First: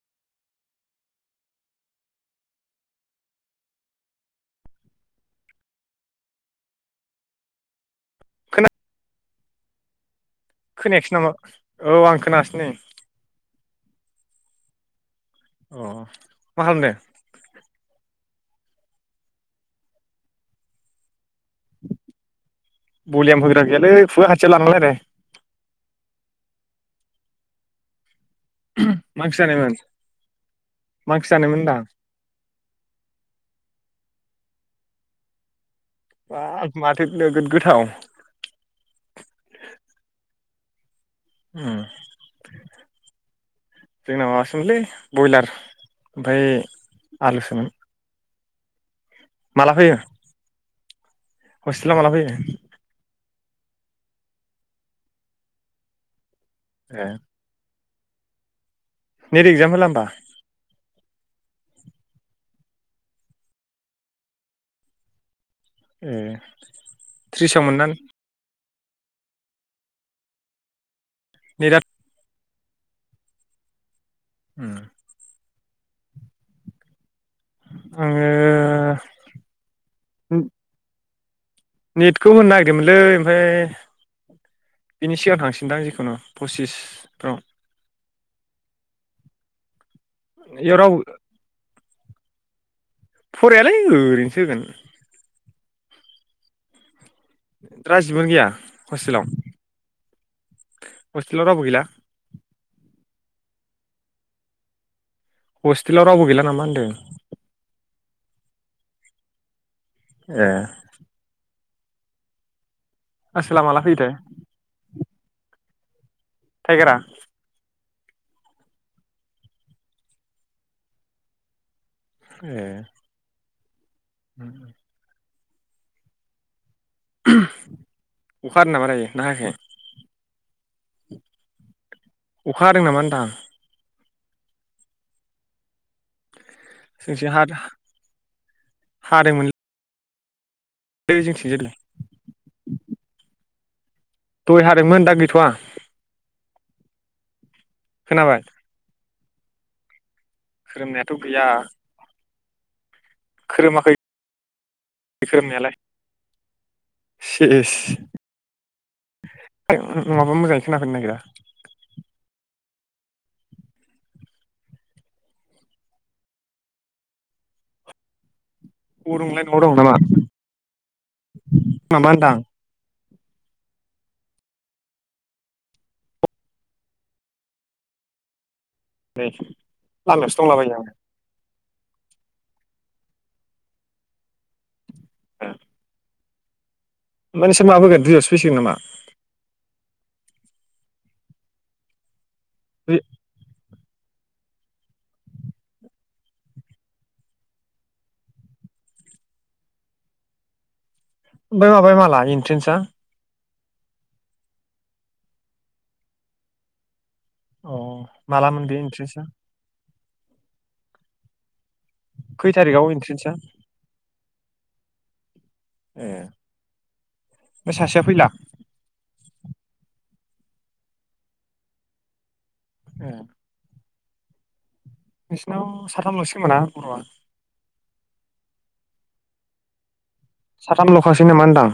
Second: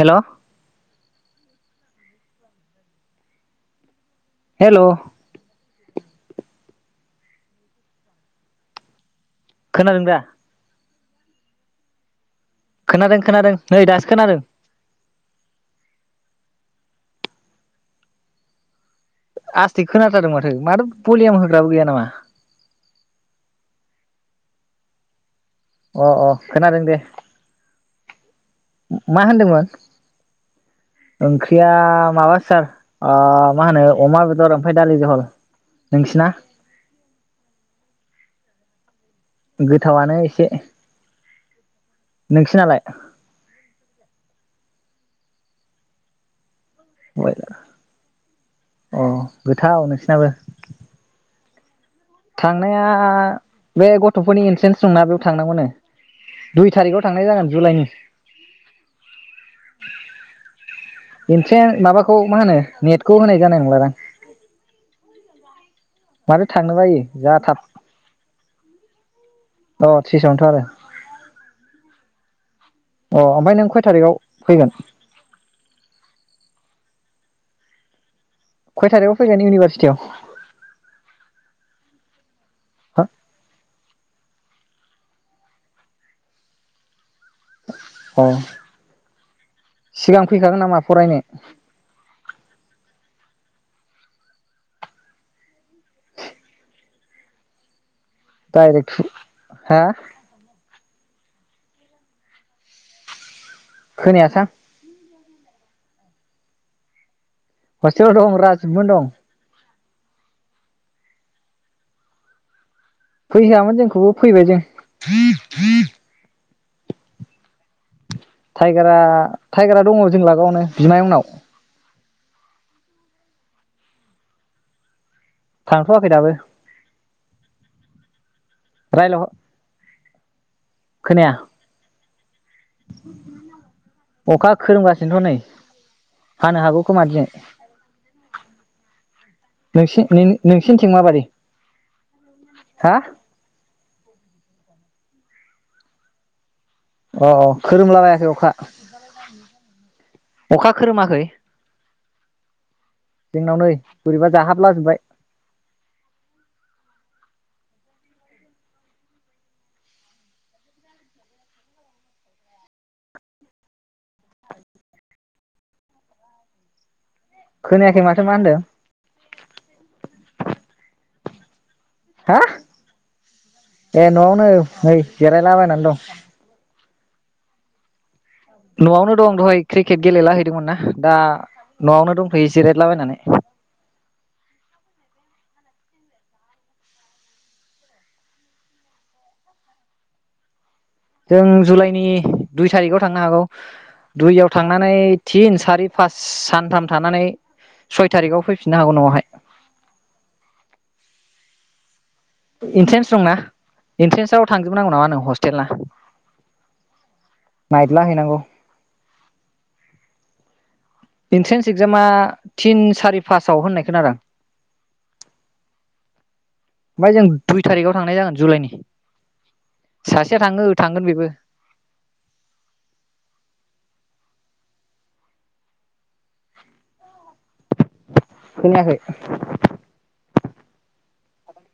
हेल' hello खोना खोनादों दा? खोनायाखैसो नामा औ आं खोना खोनादों खोनादों। नै दासो खोनादों। अ मा खालामदों? आस्थिक खोनाथारदों माथो माथो भलियाम होग्राबो गैया नामा? बलियाम होग्रा गैयालै खुगा खाथियाव लानानै रायलाय। अ अ खोनादों दे। मा ओंख्रि होनदोंमोन जानायमोन मा ओंख्रि जानायमोन ओंख्रिया होनदां माबा सार ओ माहोनो अमा बेदर फाय दालिजहल। बा माथो नोगोद गोथाव। गोथावानो एसे। [unintelligible] नोंसिनालाय? जोंना माबासोमोनलै ब्रयलार ओमफाय आलुसोमोन। अ माला गोथाव फैयो नोंसिनाबो। हस्टेलाव माला फैयो थांनाया बे गथफोरनि इन्ट्रेन्स दंना बेयाव थांनांगौनो। दुइ ए थारिखआव थांनाय जागोन जुलाइनि। नेट एक्जाम होला होमबा इन्ट्रेन माबाखौ मा होनो नेटखौ होनाय जानाय नंला दां। ए माथो थांनो बायो जा थाब थ्रिसाव मोनना अ थ्रिसआवनोथ आरो। निराद अ ओमफाय नों खय थारिकआव फैगोन? उम आङो खय थारिखआव फैगोन इउनिभारसिटियाव? निद खौ होननो नागिरदोंमोनलै ओमफाय बिनि सिगां थांसिदां जिखुनु पसिस अ सिगां फैखागोन इयाव नामा रावबो फरायनो? फरायालै ओरैनोसो होगोन। [unintelligible] गैया दायरेख थु हस्टेलाव हो हस्टेलाव रावबो गैला खोनाया सां हस्टेलाव रावबो गैला नामा होनदों। हस्टेलाव दं राजिबमोन दं ए आसोला माला फैहोआमोन फैयोथाय जोंखौब फैबाय जों। [inaudible] टायगारा टायगारा-टायगारा दंङ जों लागावनो बिमायअंनाव। ए अम थांथवाखै दाबो [unintelligible] अखा हादों नामा दायो रायलाव ना हायाखै। खोनाया अखा हादों नामा होनदां अखा खोरोमगासिनोथ नै हानो हागौ खोमादिनि हादोंमोन। नोंसि नों नोंसिनिथिं माबायदि जोंथिंजाय दहाय हा दय हादोंमोन दा गैथवा। अ अ खोरोमलाबायाखै खोनाबाय अखा [inaudible] खोरोमनायाथ खोरोमाखै गैया जोंनाव नै खोरोमाखै बोरैबा जाहाबलाजोबबाय खोरोमनायालाय सेस नङाबा मोजांङै खोनाफैनो नागिरा। खोनायाखै माथो मा होनदों। अबाव दं नोंलाय न'आव दं नामा। माबा होनदां हा ए न'आवनो नै जेरायलाबायनान दं न'आवनो नै दं दहाय क्रिकेट गेलेला लामायावसो हैदोंमोन दंलाबायो ना आङो दा न'आवनो दंथयो जिरेदलाबायनानै। ओमफाय नोंसोर मालाफैगोन दुइआवसो फैसिगोन नामा। जों जुलाइनि दुइ थारिखाव थांनो हागौ। दुइयाव थांनानै थिन सारि पास सानथाम थानानै सय थारिखाव फैफिननो हागौ न'आवहाय। ओमफाय माबाया माला इन्ट्रेन्सआ इन्ट्रेन्स दंना? इन्ट्रेन्साव थांजोबनांगौ नामा नो हस्टेेलना? अ मालामोन बे इन्ट्रेस्टआ? इन्ट्रेन्स एगजामा खै थिन थारिखआव सारि इन्ट्रेन्सआ फासाव होननाय खोनादां ए ओमफाय जों दुइ ओमफ्राय थारिखआव सासेया थांनाय फैला जागोन जुलाइनि सासेया थाङो थांगोन बेबो ए नोंसिनाव साथामलसो होमबा ना बर'आ खोनायाखै? साथामलखासो नामा होनदां?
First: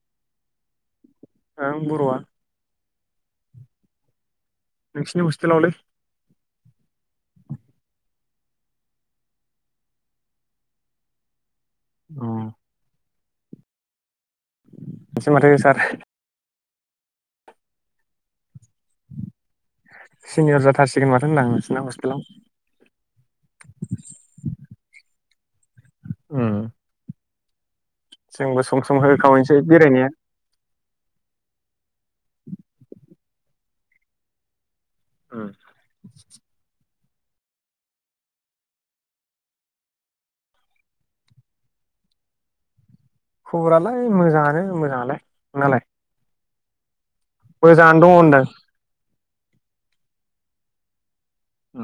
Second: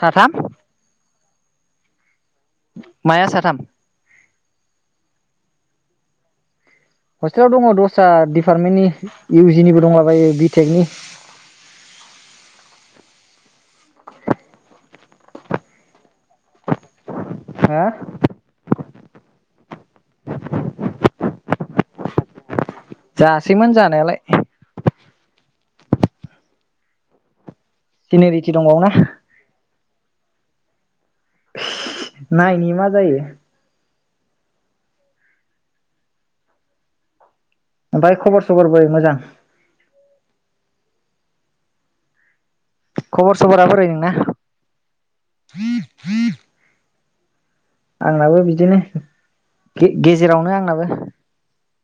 साथाम ओं बर'आ माया साथाम? नोंसिनि होस्टेलावलै हस्टेलाव दङ दस्रा दिडिपार्टमेन्टनि इउ जि निबो दंलाबायो बिटेक नि अ [unintelligible] [inaudible] नोंसो माथो सार हा सिनियर जाथारसिगोन माथो होनदां नोंसिना हस्पितालाव जासैमोन जानायालाय उम सिनिरिटि जोंबो सम दंबावोना सम होखावसै बेरायनाया [inaudible] नायनि मा जायो। उम ओमफ्राय खबर सबर बोरै मोजां? खबर सबरा बोरै खबरालाय नोंना? मोजाङानो मोजाङालाय नोंनालाय मोजाङानो दङो होन्दों। गे-गेजेरावनो आंनाबो आ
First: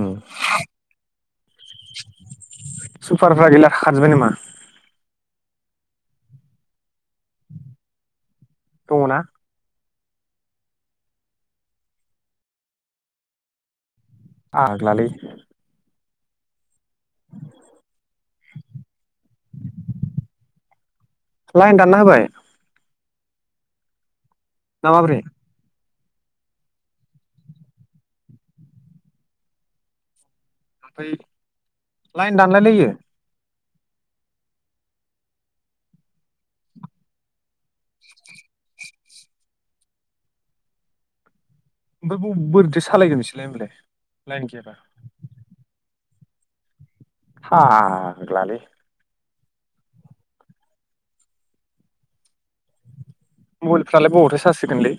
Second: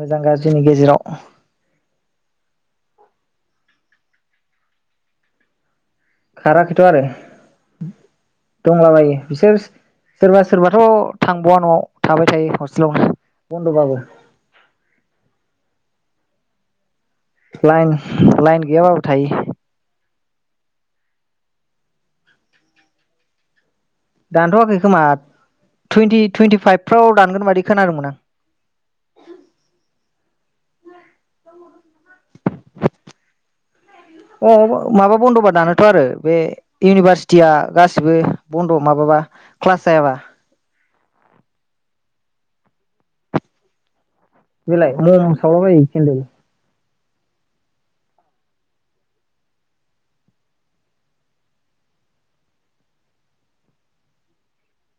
मोजां गाज्रिनि गेजेराव सुपारफ्रा गैला खारजुबाय नामा? खाराखैथ आरो दंलाबायो दङना बिसोर सोरबा सोरबा थ' थांबावा नआव थाबाय थायो हस्टेलावनो बन्दबाबो। फाग्लालै लाइन लाइन गैयाबा बो थायो। लाइन दानना होबाय। दानथ'वाखै ना खोमा माबोरै टुइन्टि टुइन्टि फाइभ फ्राव दानगोन बादि खोनादोंमोन आं। ओमफ्राय लाइन दानलायलायो? अ माबा बन्दबा दानोथ आरो बे इउनिभारसिटिया। गासिबो बन्द माबाबा। क्लास जायाबा। ओमफ्राय ब-बोरैथो सालायगोन बिसोरलाय होनबालाय। बेलाय मम सावला बायो। खेनदेल। फाग्लालै। Mobile फ्रालाय बबावथो charge होगोनलै।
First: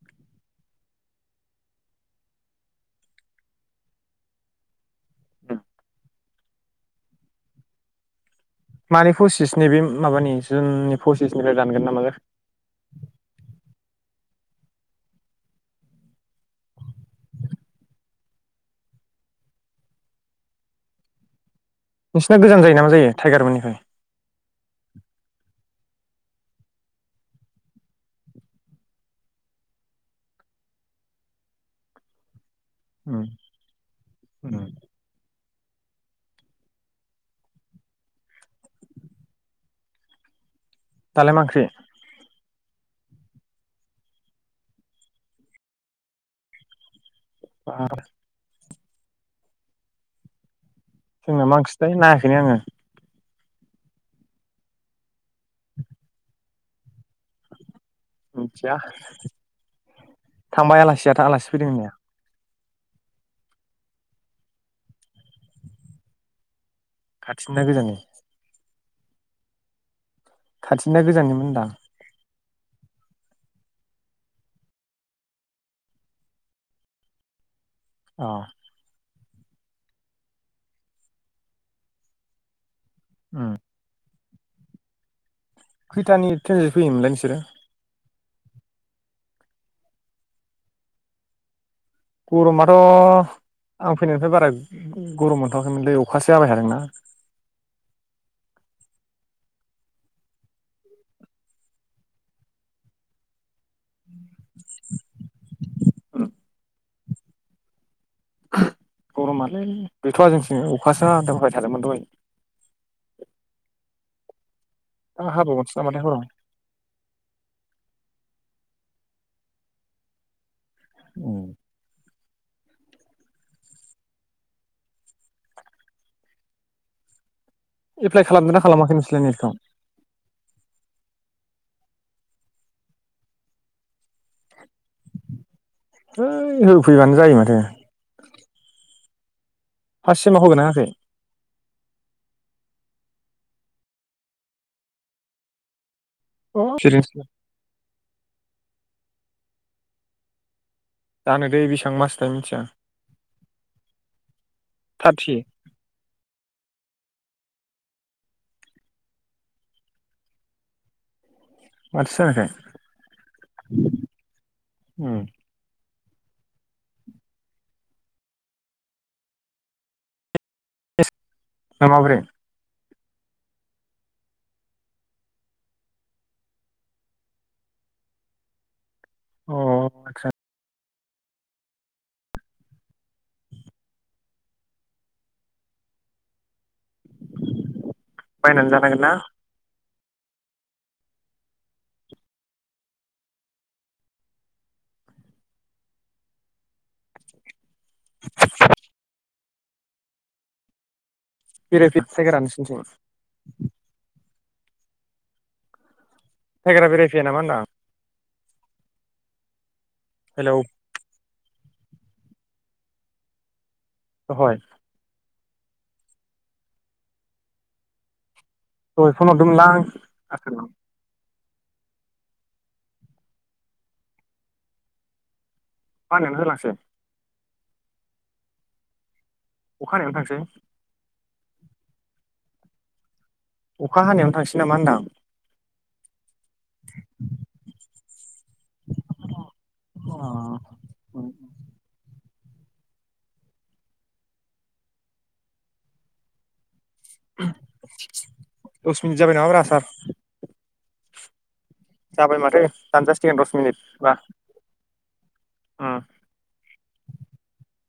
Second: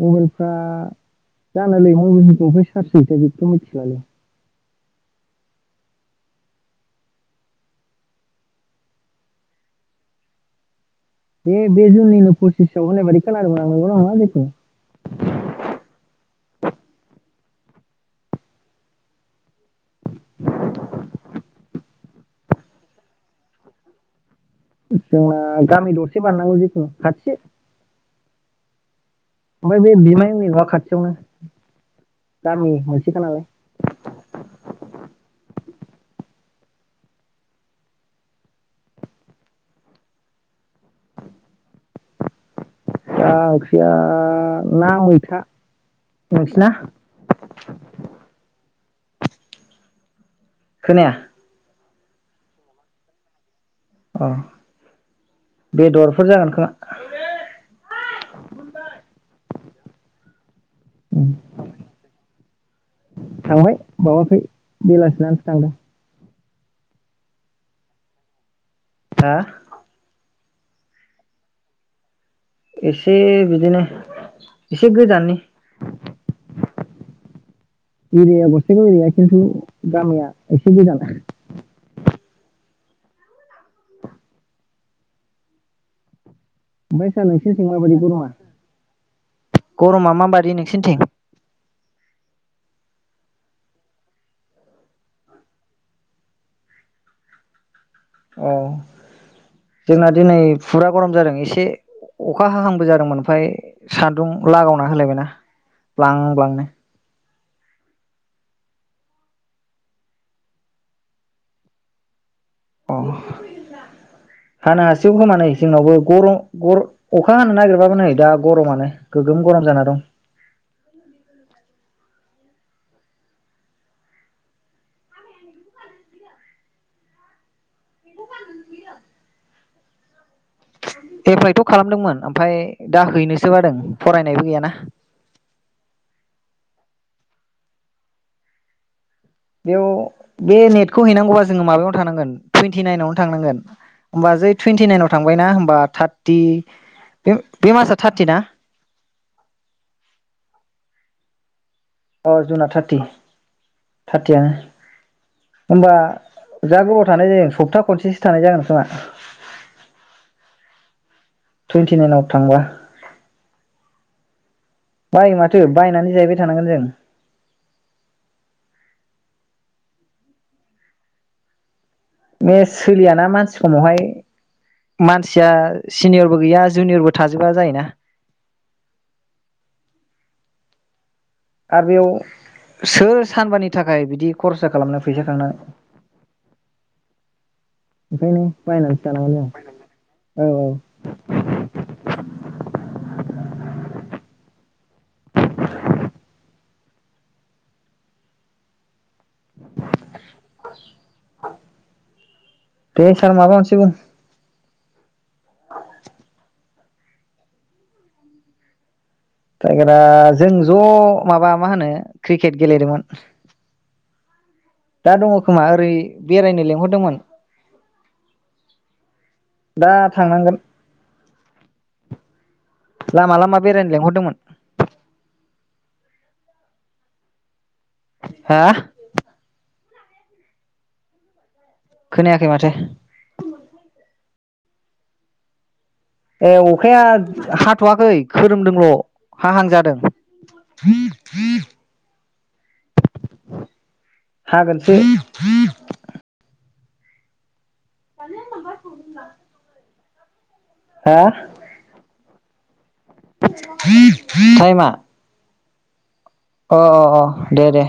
मबाइलफ्रा जानोलै मबाइलफोरखौ अबेहाय चार्ज होथाय बेखौथ मिथियालै। मानि कसिस नैबे माबानि जोंनि। बे बे जुननि नो फुसिस आव होन्नाय बादि खोनादोंमोन आं। नंगौना नङा जेखुनु। नोंसिना गोजान जायो ना मा जायो टाइगारमोननिफ्राय? जोंना गामि दरसे बारनांगौ जिखुनु खाथि। ओमफ्राय बे बिमायनि नआ खाथियावनो। गामि मोनसेखा उम नालाय। दालाय मा ओंख्रि? दा ओंख्रिया ना मैथा नोंसिना? ओ गोथाव दे। खोनाया जोंना मा ओं ख्रिथाय नायाखैनो आङो। अ बेदरफोर जागोन खोमा। मोनथिया। थांबाय आलासियाथ आलासि फैदों होननाया? थांबाय बावाखै बेलासिनासो थांदों। खाथिनिना गोजाननि? हा। खाथिनिना गोजाननि मोन होनदां? एसे बिदिनो एसे गोजाननि। अ एरिया गसायगावनिनो। खिन्थु गामिया एसे गोजान आरो। ओम। खैथानि। ट्रेनजों ओमफ्राय फैयोमोनलाय सार नोंसोरो नोंसोर सिं माबायदि गरमा? गरमा माबादि नोंसोरनिथिं। गरमाथ आं फैनायनिफ्राय बारा गरम मोनथवाखैमोनलै अखासो जाबाय थादों ना। अ जोंना दिनै फुरा गरम जादों एसे अखा हाहांबो जादोंमोन ओमफ्राय। सान्दुं लागावना होलायबायनाा ब्लां ब्लांनो। [unintelligible] गरमालाइ गैथ'आ जोंथि अखासो [unintelligible] थादोंमोन दहाय। अ। हानो हासिगोव दा खोमानै हाबावगोनसो जोंनावबो नामाथाय हराव गरम- गर अखा हानो नागिरबाबो नै दा गरमानो। गोगोम गरम जाना दं। उम। एप्लाइ खालामदोंना खालामाखै नोंसोरलाय नेटखौ? एप्लाइथ' खालामदोंमोन आमफाय दा हैनोसो बादों फरायनायबो गैयाना। है होफैबानो जायो माथो। बेयाव फार्स्ट सेमाव बे होगोना होआखै नेटखौ हैनांगौबा जोङो माबायावनो थांनांगोन टुइन्टिनाइनावनो थांनांगोन। होमबा जै टुइनटिनाइनाव थांबायना होमबा थाट टि अ सिरिस बे मासआ थार्टिना? जानो दे बिसे अ जुना थार्टि थार्टियानो थार्टि होमबा जा गोबाव थानाय जायो सप्ता खनसेसो थानाय जागोन खोमा। माथो टुन्टिनाइनाव जाखो थांबा बायो माथो बायनानै जिरायबाय थांनांगोन जों। ना माबोरै? बे सोलियाना मानसि समावहाय मानसिया सिनियरबो गैया जुनियरबो थाजोबा जायोना। अ आत्छा? आ बेयाव सोर सानबानि थाखाय बिदि खरसा खालामनो फैसा थांनो। ओंखायनो बायनानै बायनानसो ना जानांगोन जों। औ औ। [inaudible] [inaudible] [inaudible] [unintelligible] दे सार माबा मोनसे बुं नोंसिनिथिं? [inaudible] [unintelligible] बेरायफैया नामा होनदां? [unintelligible] जों हेलौ ज' माबा मा होनो क्रिकेट गेलेदोंमोन। दहय? दा दङ' खोमा ओरै बेरायनो लेंहरदोंमोन। दहाय फन हरदोंमोनलां दा थांनांगोन आसोलनाव। लामा लामा बेरायनो लेंंहरदोंमोन। [unintelligible] होलांसै? हो? अखा हानायावनो थांसै? खोनायाखै माथो। अखा हानायावनो थांसै नामा होनदां? ए अखाया हाथ'वाखै खोरोमदोंल' हाहां जादों। अ हागोनसो। [inaudible] दस मिनिथ जाबाय नामा ब्रा सार? हा? जाबाय माथो। दानजासिगोन दस टाइमा? ओम। अ अ अ दे दे।